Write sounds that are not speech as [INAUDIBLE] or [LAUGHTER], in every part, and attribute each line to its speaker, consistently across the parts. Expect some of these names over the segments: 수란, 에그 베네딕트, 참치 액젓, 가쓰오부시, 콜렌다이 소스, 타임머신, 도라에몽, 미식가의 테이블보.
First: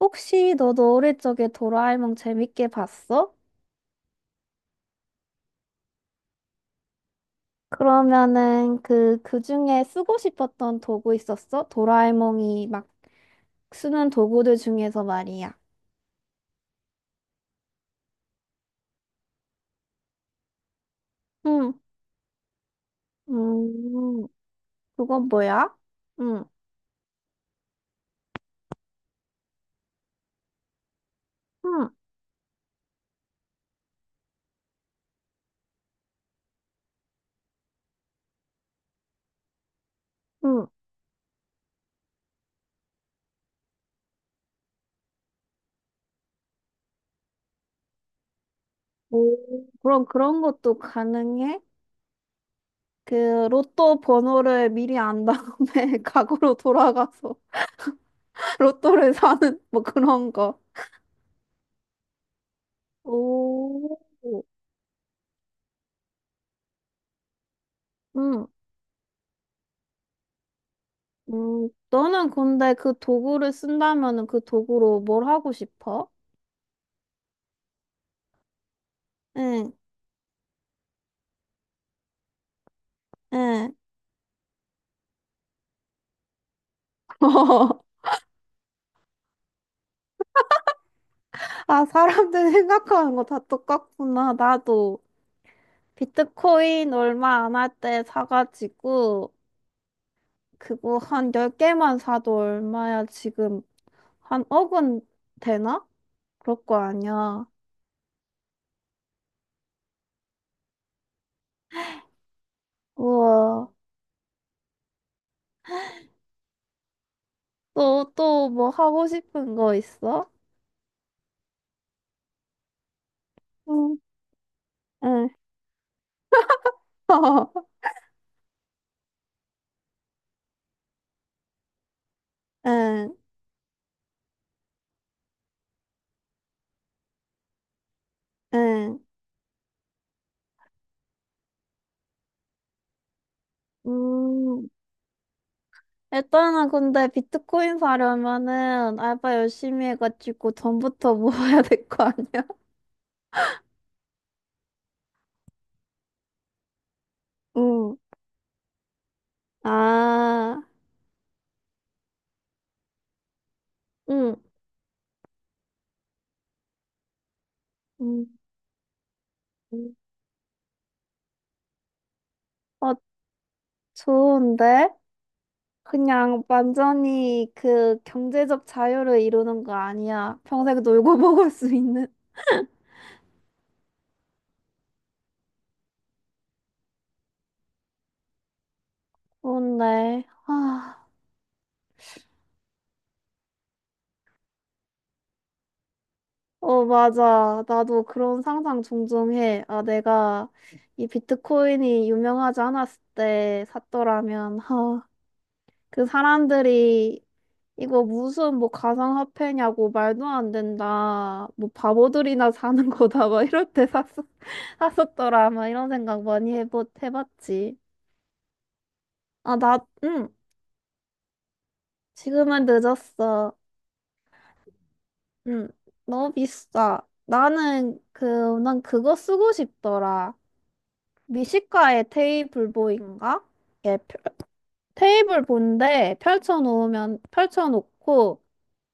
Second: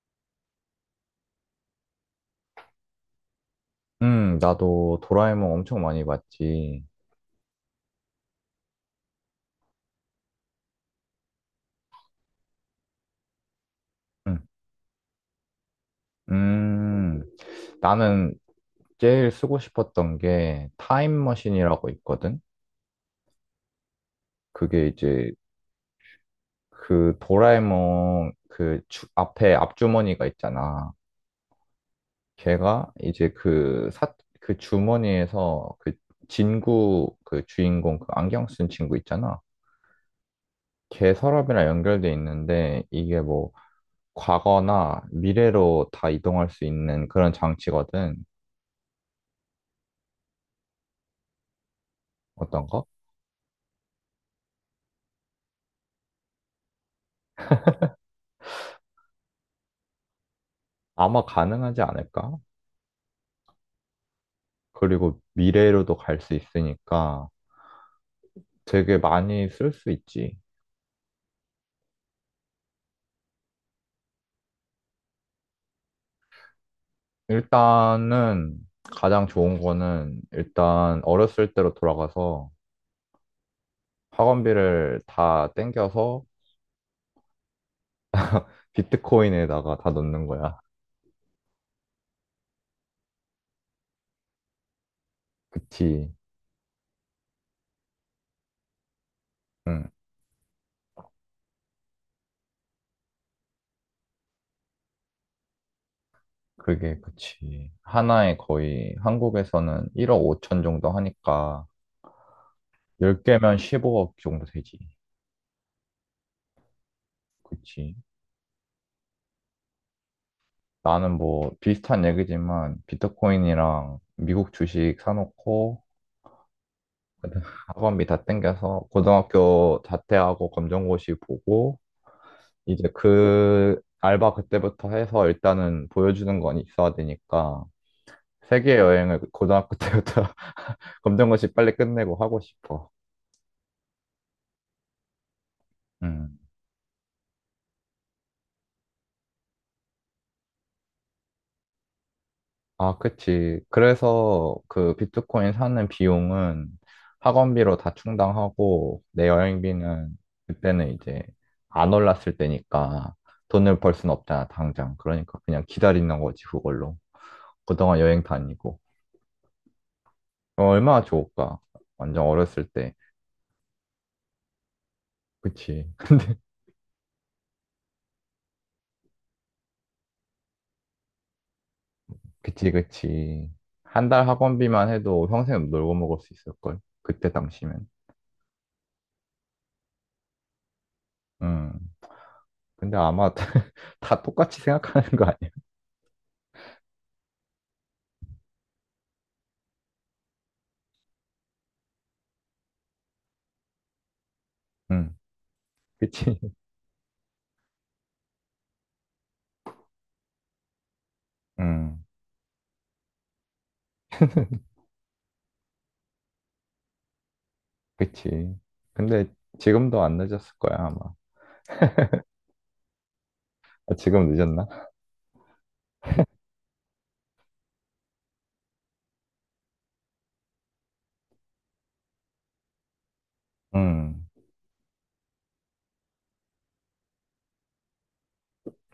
Speaker 1: 혹시 너도 어릴 적에 도라에몽 재밌게 봤어?
Speaker 2: 나도 도라에몽 엄청 많이 봤지.
Speaker 1: 그러면은 그 중에 쓰고 싶었던 도구 있었어? 도라에몽이 막 쓰는
Speaker 2: 음,
Speaker 1: 도구들 중에서 말이야.
Speaker 2: 음, 나는 제일 쓰고 싶었던 게
Speaker 1: 응.
Speaker 2: 타임머신이라고 있거든?
Speaker 1: 음,
Speaker 2: 그게
Speaker 1: 그건
Speaker 2: 이제
Speaker 1: 뭐야? 응,
Speaker 2: 그 도라에몽 그 앞에 앞주머니가 있잖아.
Speaker 1: 응,
Speaker 2: 걔가 이제 그 주머니에서 그 진구 그 주인공 그 안경 쓴 친구 있잖아.
Speaker 1: 응.
Speaker 2: 걔 서랍이랑 연결돼 있는데 이게 뭐 과거나 미래로 다 이동할 수 있는 그런 장치거든.
Speaker 1: 오, 그럼 그런 것도 가능해?
Speaker 2: 어떤 거?
Speaker 1: 그 로또 번호를 미리 안 다음에 [LAUGHS] 과거로 돌아가서 [LAUGHS] 로또를 사는 뭐 그런 거.
Speaker 2: 아마 가능하지 않을까?
Speaker 1: 오,
Speaker 2: 그리고 미래로도 갈 수 있으니까
Speaker 1: 응.
Speaker 2: 되게 많이 쓸 수 있지.
Speaker 1: 너는 근데 그 도구를 쓴다면은 그 도구로 뭘 하고 싶어?
Speaker 2: 일단은 가장 좋은
Speaker 1: 응,
Speaker 2: 거는 일단 어렸을 때로 돌아가서
Speaker 1: 응.
Speaker 2: 학원비를 다 땡겨서
Speaker 1: [LAUGHS]
Speaker 2: 비트코인에다가 다 넣는 거야.
Speaker 1: 아, 사람들 생각하는 거 다 똑같구나. 나도
Speaker 2: 그치.
Speaker 1: 비트코인 얼마 안 할 때 사가지고
Speaker 2: 응,
Speaker 1: 그거 한 열개만 사도 얼마야 지금 한 억은 되나? 그럴 거
Speaker 2: 그게
Speaker 1: 아니야.
Speaker 2: 그치. 하나에 거의 한국에서는 1억 5천 정도 하니까 10개면
Speaker 1: 우와.
Speaker 2: 15억 정도 되지. 그치.
Speaker 1: 또, 또 뭐 하고 싶은 거 있어?
Speaker 2: 나는 뭐 비슷한 얘기지만
Speaker 1: 응,
Speaker 2: 비트코인이랑 미국 주식
Speaker 1: 응.
Speaker 2: 사놓고 그다음 [LAUGHS]
Speaker 1: [LAUGHS]
Speaker 2: 학원비 다 땡겨서 고등학교 자퇴하고 검정고시 보고 이제
Speaker 1: 응,
Speaker 2: 그 알바 그때부터 해서 일단은 보여주는 건 있어야 되니까 세계
Speaker 1: 응.
Speaker 2: 여행을 고등학교 때부터 [LAUGHS] 검정고시 빨리 끝내고 하고 싶어.
Speaker 1: 음.
Speaker 2: 음.
Speaker 1: 일단은 근데 비트코인 사려면은 알바 열심히 해가지고 돈부터 [LAUGHS] 모아야 될 거 아니야? [LAUGHS]
Speaker 2: 아, 그치. 그래서 그 비트코인 사는 비용은 학원비로 다
Speaker 1: 응,
Speaker 2: 충당하고 내 여행비는
Speaker 1: 아,
Speaker 2: 그때는 이제 안 올랐을 때니까 돈을 벌 순
Speaker 1: 응.
Speaker 2: 없잖아, 당장. 그러니까 그냥 기다리는 거지, 그걸로. 그동안 여행
Speaker 1: 응,
Speaker 2: 다니고.
Speaker 1: 응.
Speaker 2: 어, 얼마나 좋을까? 완전 어렸을 때.
Speaker 1: 어, 좋은데?
Speaker 2: 그치.
Speaker 1: 그냥 완전히 그 경제적 자유를 이루는 거 아니야. 평생 놀고 [LAUGHS] 먹을 수 있는.
Speaker 2: 그치, 그치. 한 달 학원비만 해도 평생 놀고 먹을 수 있을걸? 그때 당시면.
Speaker 1: 좋은데. 아,
Speaker 2: 음. 근데 아마 [LAUGHS] 다, 똑같이 생각하는 거 아니야?
Speaker 1: 어, 맞아. 나도 그런 상상 종종 해. 아, 내가 이 비트코인이 유명하지 않았을 때 샀더라면,
Speaker 2: 음.
Speaker 1: 그
Speaker 2: 그치.
Speaker 1: 사람들이 이거 무슨 뭐 가상화폐냐고 말도 안 된다. 뭐
Speaker 2: 음,
Speaker 1: 바보들이나 사는 [LAUGHS] 거다. 막 이럴 때 [LAUGHS]
Speaker 2: [LAUGHS]
Speaker 1: 샀었더라. 막 이런 생각 많이 해봤지.
Speaker 2: 그치. 근데
Speaker 1: 아, 나,
Speaker 2: 지금도 안
Speaker 1: 응.
Speaker 2: 늦었을 거야, 아마.
Speaker 1: 지금은 늦었어.
Speaker 2: 아, 지금 늦었나?
Speaker 1: 응. 너무 비싸. 나는 그, 난 그거 쓰고 싶더라. 미식가의 테이블보인가? 예,
Speaker 2: 음,
Speaker 1: 테이블 본데 펼쳐놓고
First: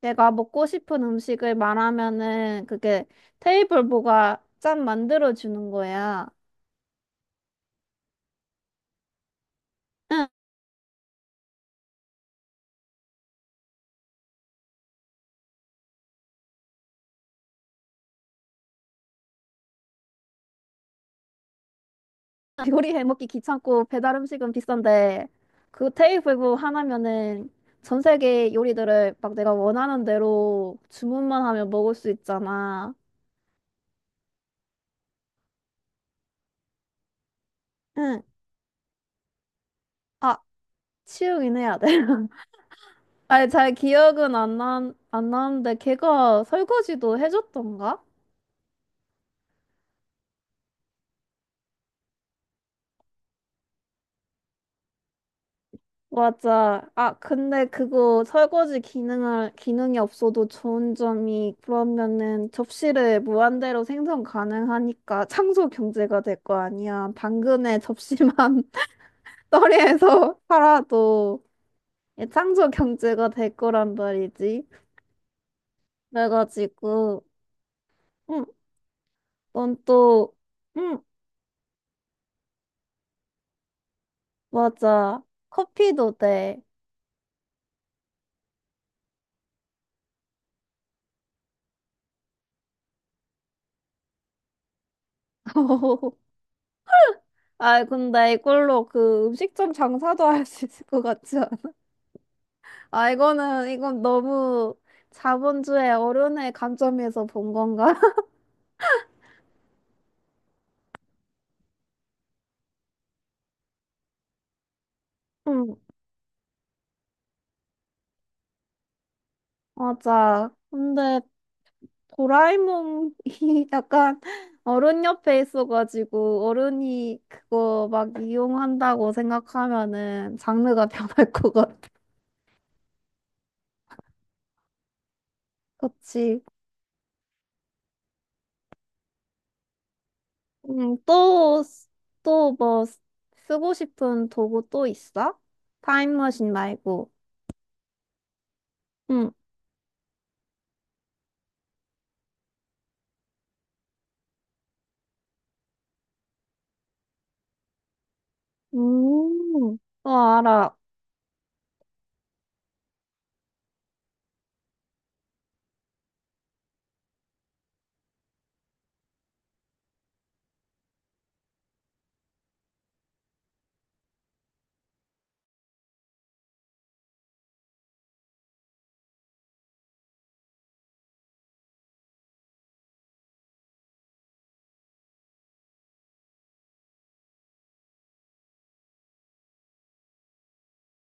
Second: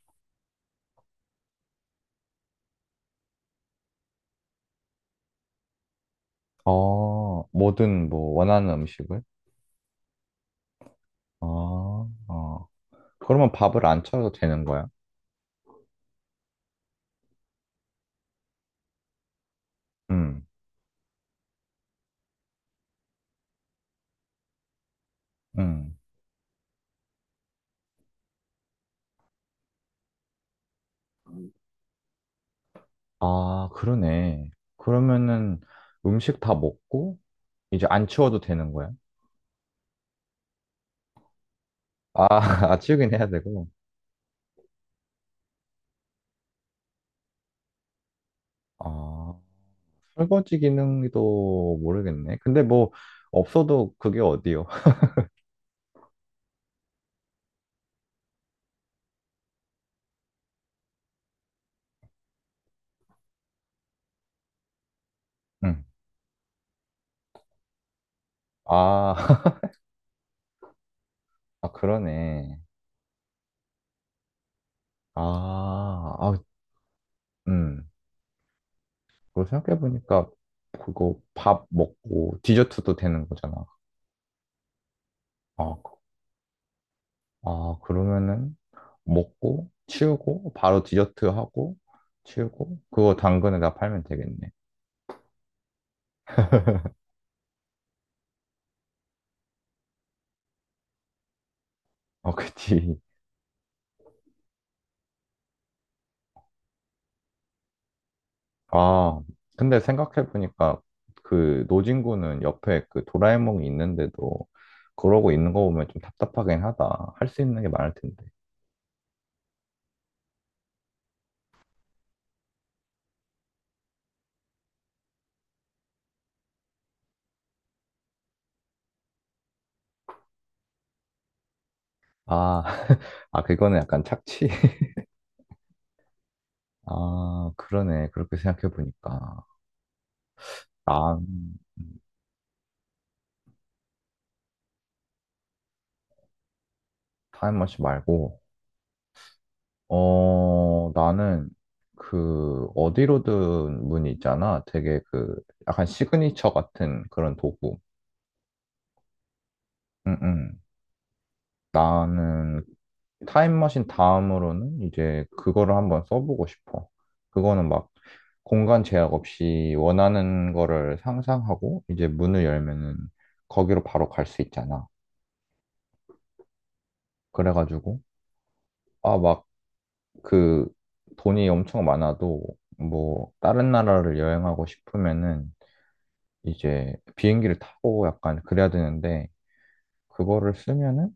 Speaker 1: 내가 먹고 싶은 음식을 말하면은 그게 테이블보가 짠 만들어 주는 거야.
Speaker 2: 뭐든 뭐 원하는 음식을?
Speaker 1: 응,
Speaker 2: 어, 어. 그러면 밥을 안 차려도 되는 거야? 음,
Speaker 1: [LAUGHS] 요리해 먹기 귀찮고 배달 음식은 비싼데 그
Speaker 2: 음.
Speaker 1: 테이블보 하나면은 전 세계 요리들을 막 내가 원하는 대로 주문만 하면 먹을 수 있잖아.
Speaker 2: 아, 그러네. 그러면은 음식 다 먹고 이제 안
Speaker 1: 응.
Speaker 2: 치워도 되는 거야?
Speaker 1: 아, 치우긴 해야 돼.
Speaker 2: 아,
Speaker 1: [LAUGHS]
Speaker 2: [LAUGHS] 아, 치우긴 해야
Speaker 1: 아니,
Speaker 2: 되고.
Speaker 1: 잘 기억은 안 나는데 걔가 설거지도 해줬던가?
Speaker 2: 아, 설거지 기능도 모르겠네. 근데 뭐 없어도 그게 어디요? [LAUGHS]
Speaker 1: 맞아. 아, 근데 그거 설거지 기능이 없어도 좋은 점이 그러면은 접시를 무한대로 생성 가능하니까 창조
Speaker 2: 음.
Speaker 1: 경제가 될 거 아니야. 당근에 접시만 [LAUGHS]
Speaker 2: 아, [LAUGHS]
Speaker 1: 떨이에서 팔아도
Speaker 2: 아, 그러네.
Speaker 1: 창조 경제가 될 거란 말이지.
Speaker 2: 아, 아,
Speaker 1: 그래가지고,
Speaker 2: 음.
Speaker 1: 응,
Speaker 2: 그거
Speaker 1: 넌
Speaker 2: 생각해보니까
Speaker 1: 또, 응,
Speaker 2: 그거 밥 먹고 디저트도 되는 거잖아.
Speaker 1: 맞아.
Speaker 2: 아,
Speaker 1: 커피도 돼.
Speaker 2: 아, 그러면은 먹고 치우고 바로 디저트 하고 치우고 그거 당근에다 팔면 되겠네.
Speaker 1: [LAUGHS] 아, 근데 이걸로 그 음식점 장사도 할 수 있을 것 같지
Speaker 2: 어, [LAUGHS] 그치.
Speaker 1: 아, 이건 너무 자본주의 어른의 관점에서 본 건가? [LAUGHS]
Speaker 2: 아, 근데 생각해보니까 그 노진구는 옆에 그 도라에몽이 있는데도 그러고 있는 거
Speaker 1: 음,
Speaker 2: 보면 좀 답답하긴 하다. 할 수 있는 게 많을 텐데.
Speaker 1: 맞아. 근데 도라에몽이 [LAUGHS] 약간 어른 옆에 있어가지고 어른이 그거 막 이용한다고 생각하면은 장르가 [LAUGHS] 변할 것 같아.
Speaker 2: 아, [LAUGHS] 아, 그거는 약간 착취
Speaker 1: 그치.
Speaker 2: 아, 그러네. 그렇게 생각해보니까. 난,
Speaker 1: 또,
Speaker 2: 음,
Speaker 1: 또 뭐 쓰고 싶은 도구 또 있어? 타임머신 말고.
Speaker 2: 타임머신 말고,
Speaker 1: 응.
Speaker 2: 나는, 그, 어디로든 문이 있잖아. 되게 그, 약간 시그니처 같은 그런 도구.
Speaker 1: 음, 어,
Speaker 2: 응, 응.
Speaker 1: 알아.
Speaker 2: 나는 타임머신 다음으로는 이제 그거를 한번 써보고 싶어. 그거는 막 공간 제약 없이 원하는 거를 상상하고, 이제 문을 열면은 거기로 바로 갈 수 있잖아. 그래가지고, 아, 막, 그 돈이 엄청 많아도 뭐 다른 나라를 여행하고 싶으면은 이제 비행기를 타고 약간 그래야 되는데 그거를 쓰면은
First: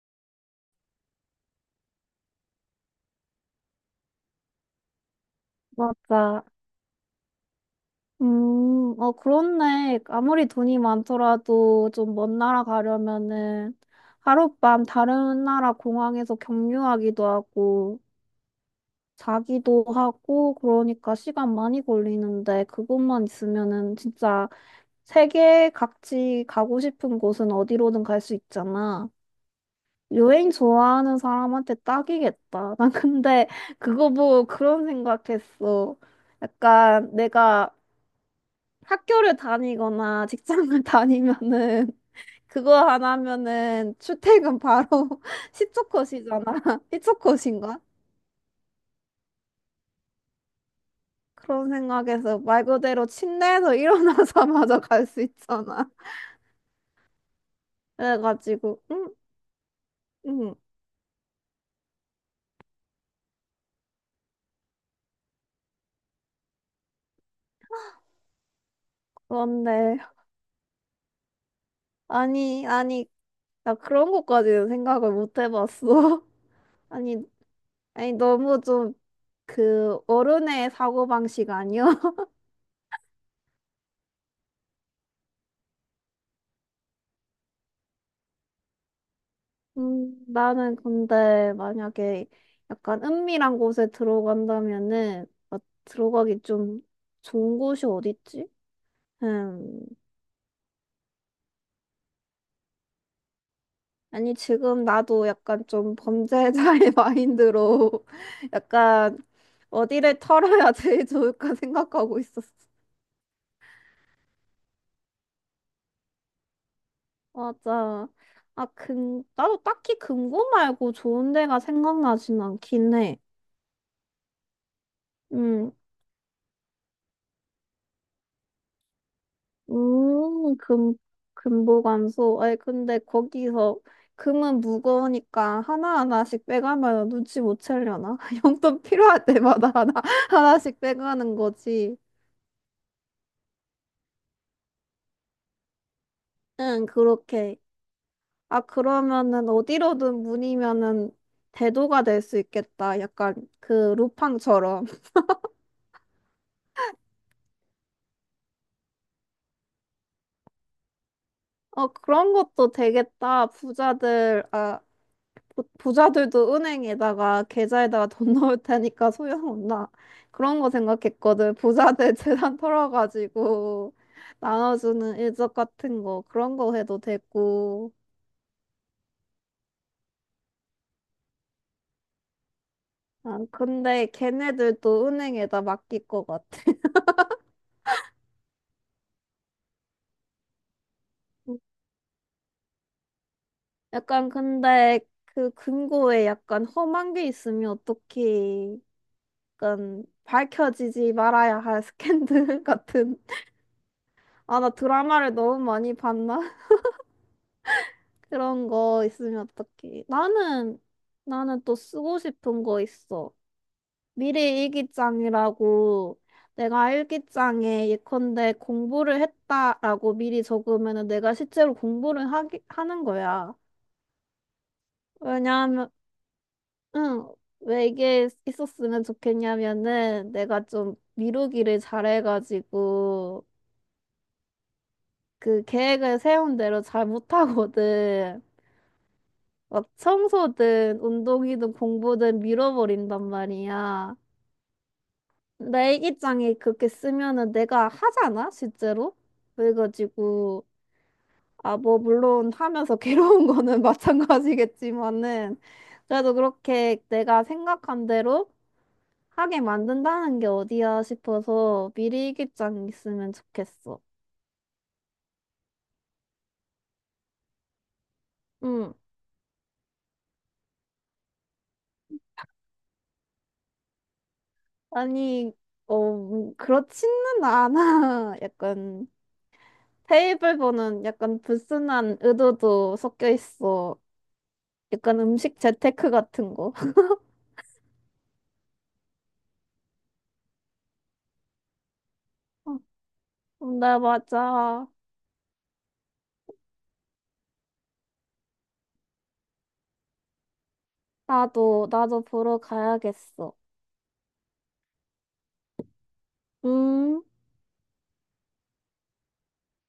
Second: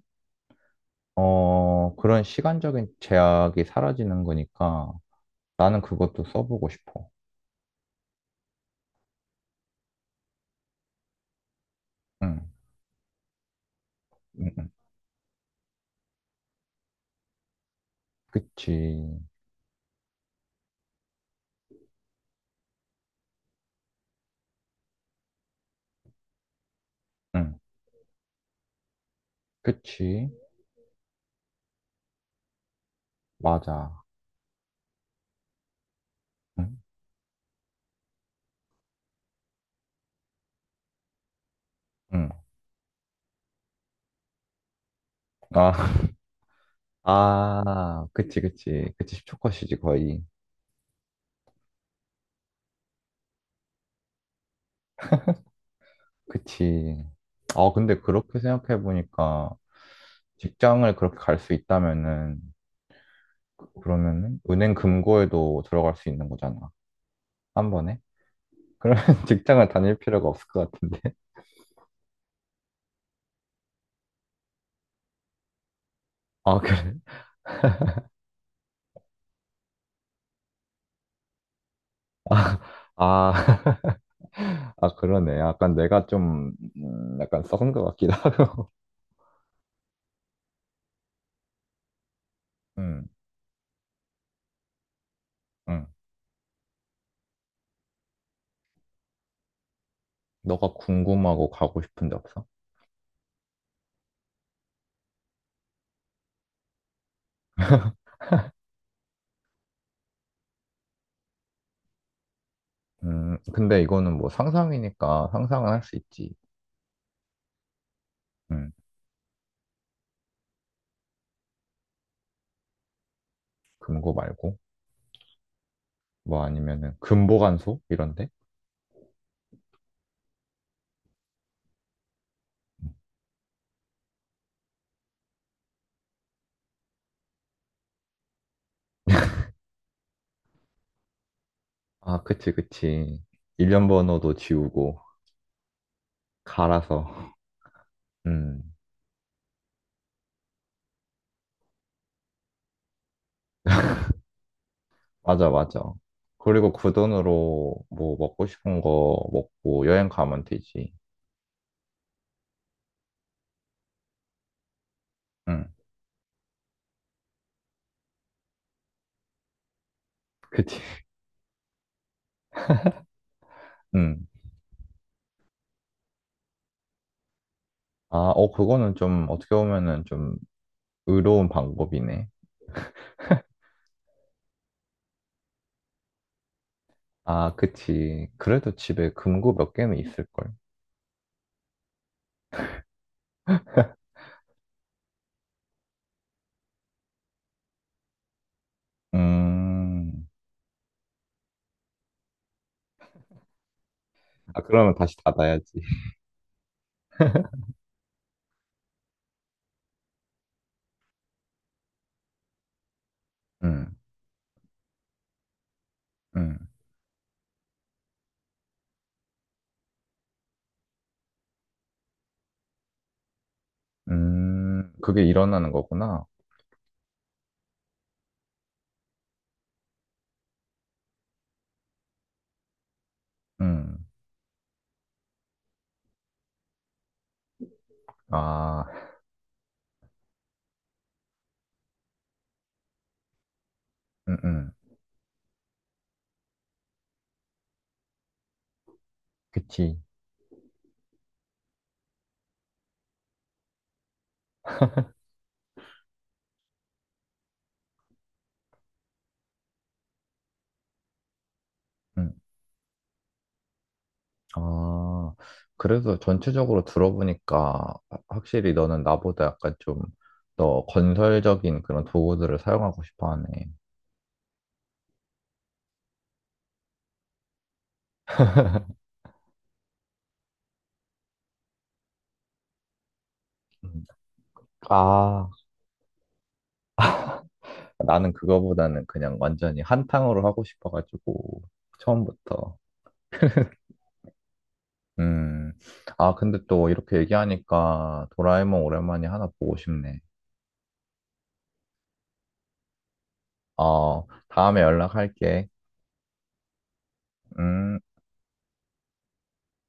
Speaker 2: 그런 시간적인 제약이 사라지는 거니까 나는 그것도
Speaker 1: 맞아.
Speaker 2: 써보고 싶어.
Speaker 1: 어, 그렇네. 아무리 돈이 많더라도 좀 먼
Speaker 2: 응,
Speaker 1: 나라 가려면은
Speaker 2: 응, 응.
Speaker 1: 하룻밤 다른 나라 공항에서 경유하기도 하고
Speaker 2: 그치.
Speaker 1: 자기도 하고 그러니까 시간 많이 걸리는데 그것만 있으면은 진짜 세계 각지 가고 싶은 곳은
Speaker 2: 응,
Speaker 1: 어디로든 갈 수 있잖아.
Speaker 2: 그치.
Speaker 1: 여행 좋아하는 사람한테 딱이겠다. [LAUGHS] 난 근데
Speaker 2: 맞아.
Speaker 1: 그거 보고 그런 생각했어.
Speaker 2: 응,
Speaker 1: 약간 내가 학교를 다니거나 직장을 [LAUGHS] 다니면은
Speaker 2: 응.
Speaker 1: 그거 안 하면은 출퇴근 바로 [LAUGHS]
Speaker 2: 아,
Speaker 1: 시초컷이잖아. [LAUGHS]
Speaker 2: [LAUGHS]
Speaker 1: 시초컷인가?
Speaker 2: 아, 그치, 그치. 그치. 10초 컷이지, 거의.
Speaker 1: 그런 생각에서 말 그대로 침대에서 [LAUGHS] 일어나자마자 갈 수 있잖아.
Speaker 2: 그치. 아, 근데 그렇게
Speaker 1: 그래가지고 응?
Speaker 2: 생각해보니까
Speaker 1: 응.
Speaker 2: 직장을 그렇게 갈 수 있다면은 그러면은 은행 금고에도 들어갈 수 있는 거잖아. 한 번에. 그러면 [LAUGHS] 직장을 다닐
Speaker 1: 그런데
Speaker 2: 필요가 없을 것 같은데. [LAUGHS]
Speaker 1: 아니 아니 나 그런 것까지는 생각을 못 해봤어.
Speaker 2: 아,
Speaker 1: [LAUGHS]
Speaker 2: 그래?
Speaker 1: 아니 아니 너무 좀 그 어른의 사고방식 아니야?
Speaker 2: 아, 아, [LAUGHS] 아, 그러네. 약간 내가 좀 약간 썩은 것 같기도 [LAUGHS] 하고.
Speaker 1: 나는 근데 만약에 약간
Speaker 2: 응,
Speaker 1: 은밀한 곳에 들어간다면은 어,
Speaker 2: 응.
Speaker 1: 들어가기 좀 좋은 곳이 어딨지? 음,
Speaker 2: 너가 궁금하고 가고 싶은 데 없어?
Speaker 1: 아니 지금 나도 약간 좀 범죄자의 [LAUGHS] 마인드로 약간 어디를 털어야 제일 좋을까 생각하고 있었어.
Speaker 2: 근데 이거는 뭐 상상이니까 상상은 할 수 있지.
Speaker 1: 맞아. 아,
Speaker 2: 음,
Speaker 1: 근 나도 딱히 금고 말고 좋은 데가 생각나진 않긴 해.
Speaker 2: 금고 말고
Speaker 1: 음,
Speaker 2: 뭐 아니면은 금보관소 이런데?
Speaker 1: 음, 금, 금보관소. 아니, 근데 거기서 금은 무거우니까 하나하나씩 빼가면 눈치 못 채려나? [LAUGHS] 용돈 필요할 때마다 하나씩 빼가는 거지.
Speaker 2: 아, 그치, 그치. 일련 번호도 지우고.
Speaker 1: 응,
Speaker 2: 갈아서.
Speaker 1: 그렇게. 아,
Speaker 2: 음,
Speaker 1: 그러면은 어디로든 문이면은 대도가 될 수 있겠다. 약간 그 루팡처럼. [LAUGHS]
Speaker 2: 맞아, 맞아. 그리고 그 돈으로 뭐 먹고 싶은 거 먹고 여행 가면 되지.
Speaker 1: 어, 그런 것도 되겠다.
Speaker 2: 응,
Speaker 1: 부자들도 은행에다가 계좌에다가 돈 [LAUGHS] 넣을 테니까 소용없나. 그런 거
Speaker 2: 그치.
Speaker 1: 생각했거든. 부자들 [LAUGHS] 재산 털어가지고
Speaker 2: 응.
Speaker 1: 나눠주는 일적 같은 거 그런 거 해도 되고.
Speaker 2: 아, 어, 그거는 좀 어떻게 보면은 좀 의로운 방법이네.
Speaker 1: 아, 근데 걔네들도 은행에다 맡길 것 같아.
Speaker 2: 아, 그치. 그래도 집에 금고 몇 개는 있을걸.
Speaker 1: [LAUGHS] 약간 근데 그 금고에 약간 험한 게 있으면 어떻게 약간
Speaker 2: 음.
Speaker 1: 밝혀지지 말아야 할 스캔들 [LAUGHS] 같은. 아,
Speaker 2: 아,
Speaker 1: 나
Speaker 2: 그러면 다시
Speaker 1: 드라마를 너무
Speaker 2: 닫아야지.
Speaker 1: 많이 봤나?
Speaker 2: [LAUGHS]
Speaker 1: 그런 거 있으면 어떡해. 나는 또 쓰고 싶은 거 있어.
Speaker 2: 응
Speaker 1: 미래 일기장이라고
Speaker 2: 응
Speaker 1: 내가 일기장에 예컨대 공부를 했다라고 미리 적으면은 내가 실제로 공부를 하는 거야.
Speaker 2: 그게 일어나는
Speaker 1: 왜냐하면,
Speaker 2: 거구나.
Speaker 1: 응, 왜 이게 있었으면 좋겠냐면은 내가 좀 미루기를 잘해가지고
Speaker 2: 응
Speaker 1: 그 계획을 세운 대로 잘 못하거든.
Speaker 2: 아,
Speaker 1: 막 청소든 운동이든 공부든 밀어버린단 말이야.
Speaker 2: 응응
Speaker 1: 내 일기장에 그렇게 쓰면은 내가 하잖아, 실제로?
Speaker 2: 그치.
Speaker 1: 그래가지고, 아, 뭐, 물론 하면서 [LAUGHS] 괴로운 거는 마찬가지겠지만은, 그래도 그렇게 내가 생각한 대로 하게 만든다는 게 어디야 싶어서 미리
Speaker 2: 응.
Speaker 1: 일기장 있으면 좋겠어.
Speaker 2: 아, 그래서 전체적으로 들어보니까 확실히
Speaker 1: 응.
Speaker 2: 너는 나보다 약간 좀 더 건설적인 그런 도구들을 사용하고 싶어 하네.
Speaker 1: 아니, 그렇지는 않아. [LAUGHS] 약간. 테이블보는 약간 불순한 의도도 섞여 있어.
Speaker 2: 음.
Speaker 1: 약간
Speaker 2: 아,
Speaker 1: 음식 재테크 같은 거. [LAUGHS]
Speaker 2: 나는 그거보다는 그냥 완전히 한탕으로 하고 싶어가지고, 처음부터.
Speaker 1: 어, 네, 맞아.
Speaker 2: 음, 아, 근데 또 이렇게 얘기하니까 도라에몽 오랜만에 하나 보고 싶네.
Speaker 1: 나도 보러 가야겠어.
Speaker 2: 어, 다음에 연락할게.
Speaker 1: 음.
Speaker 2: 음.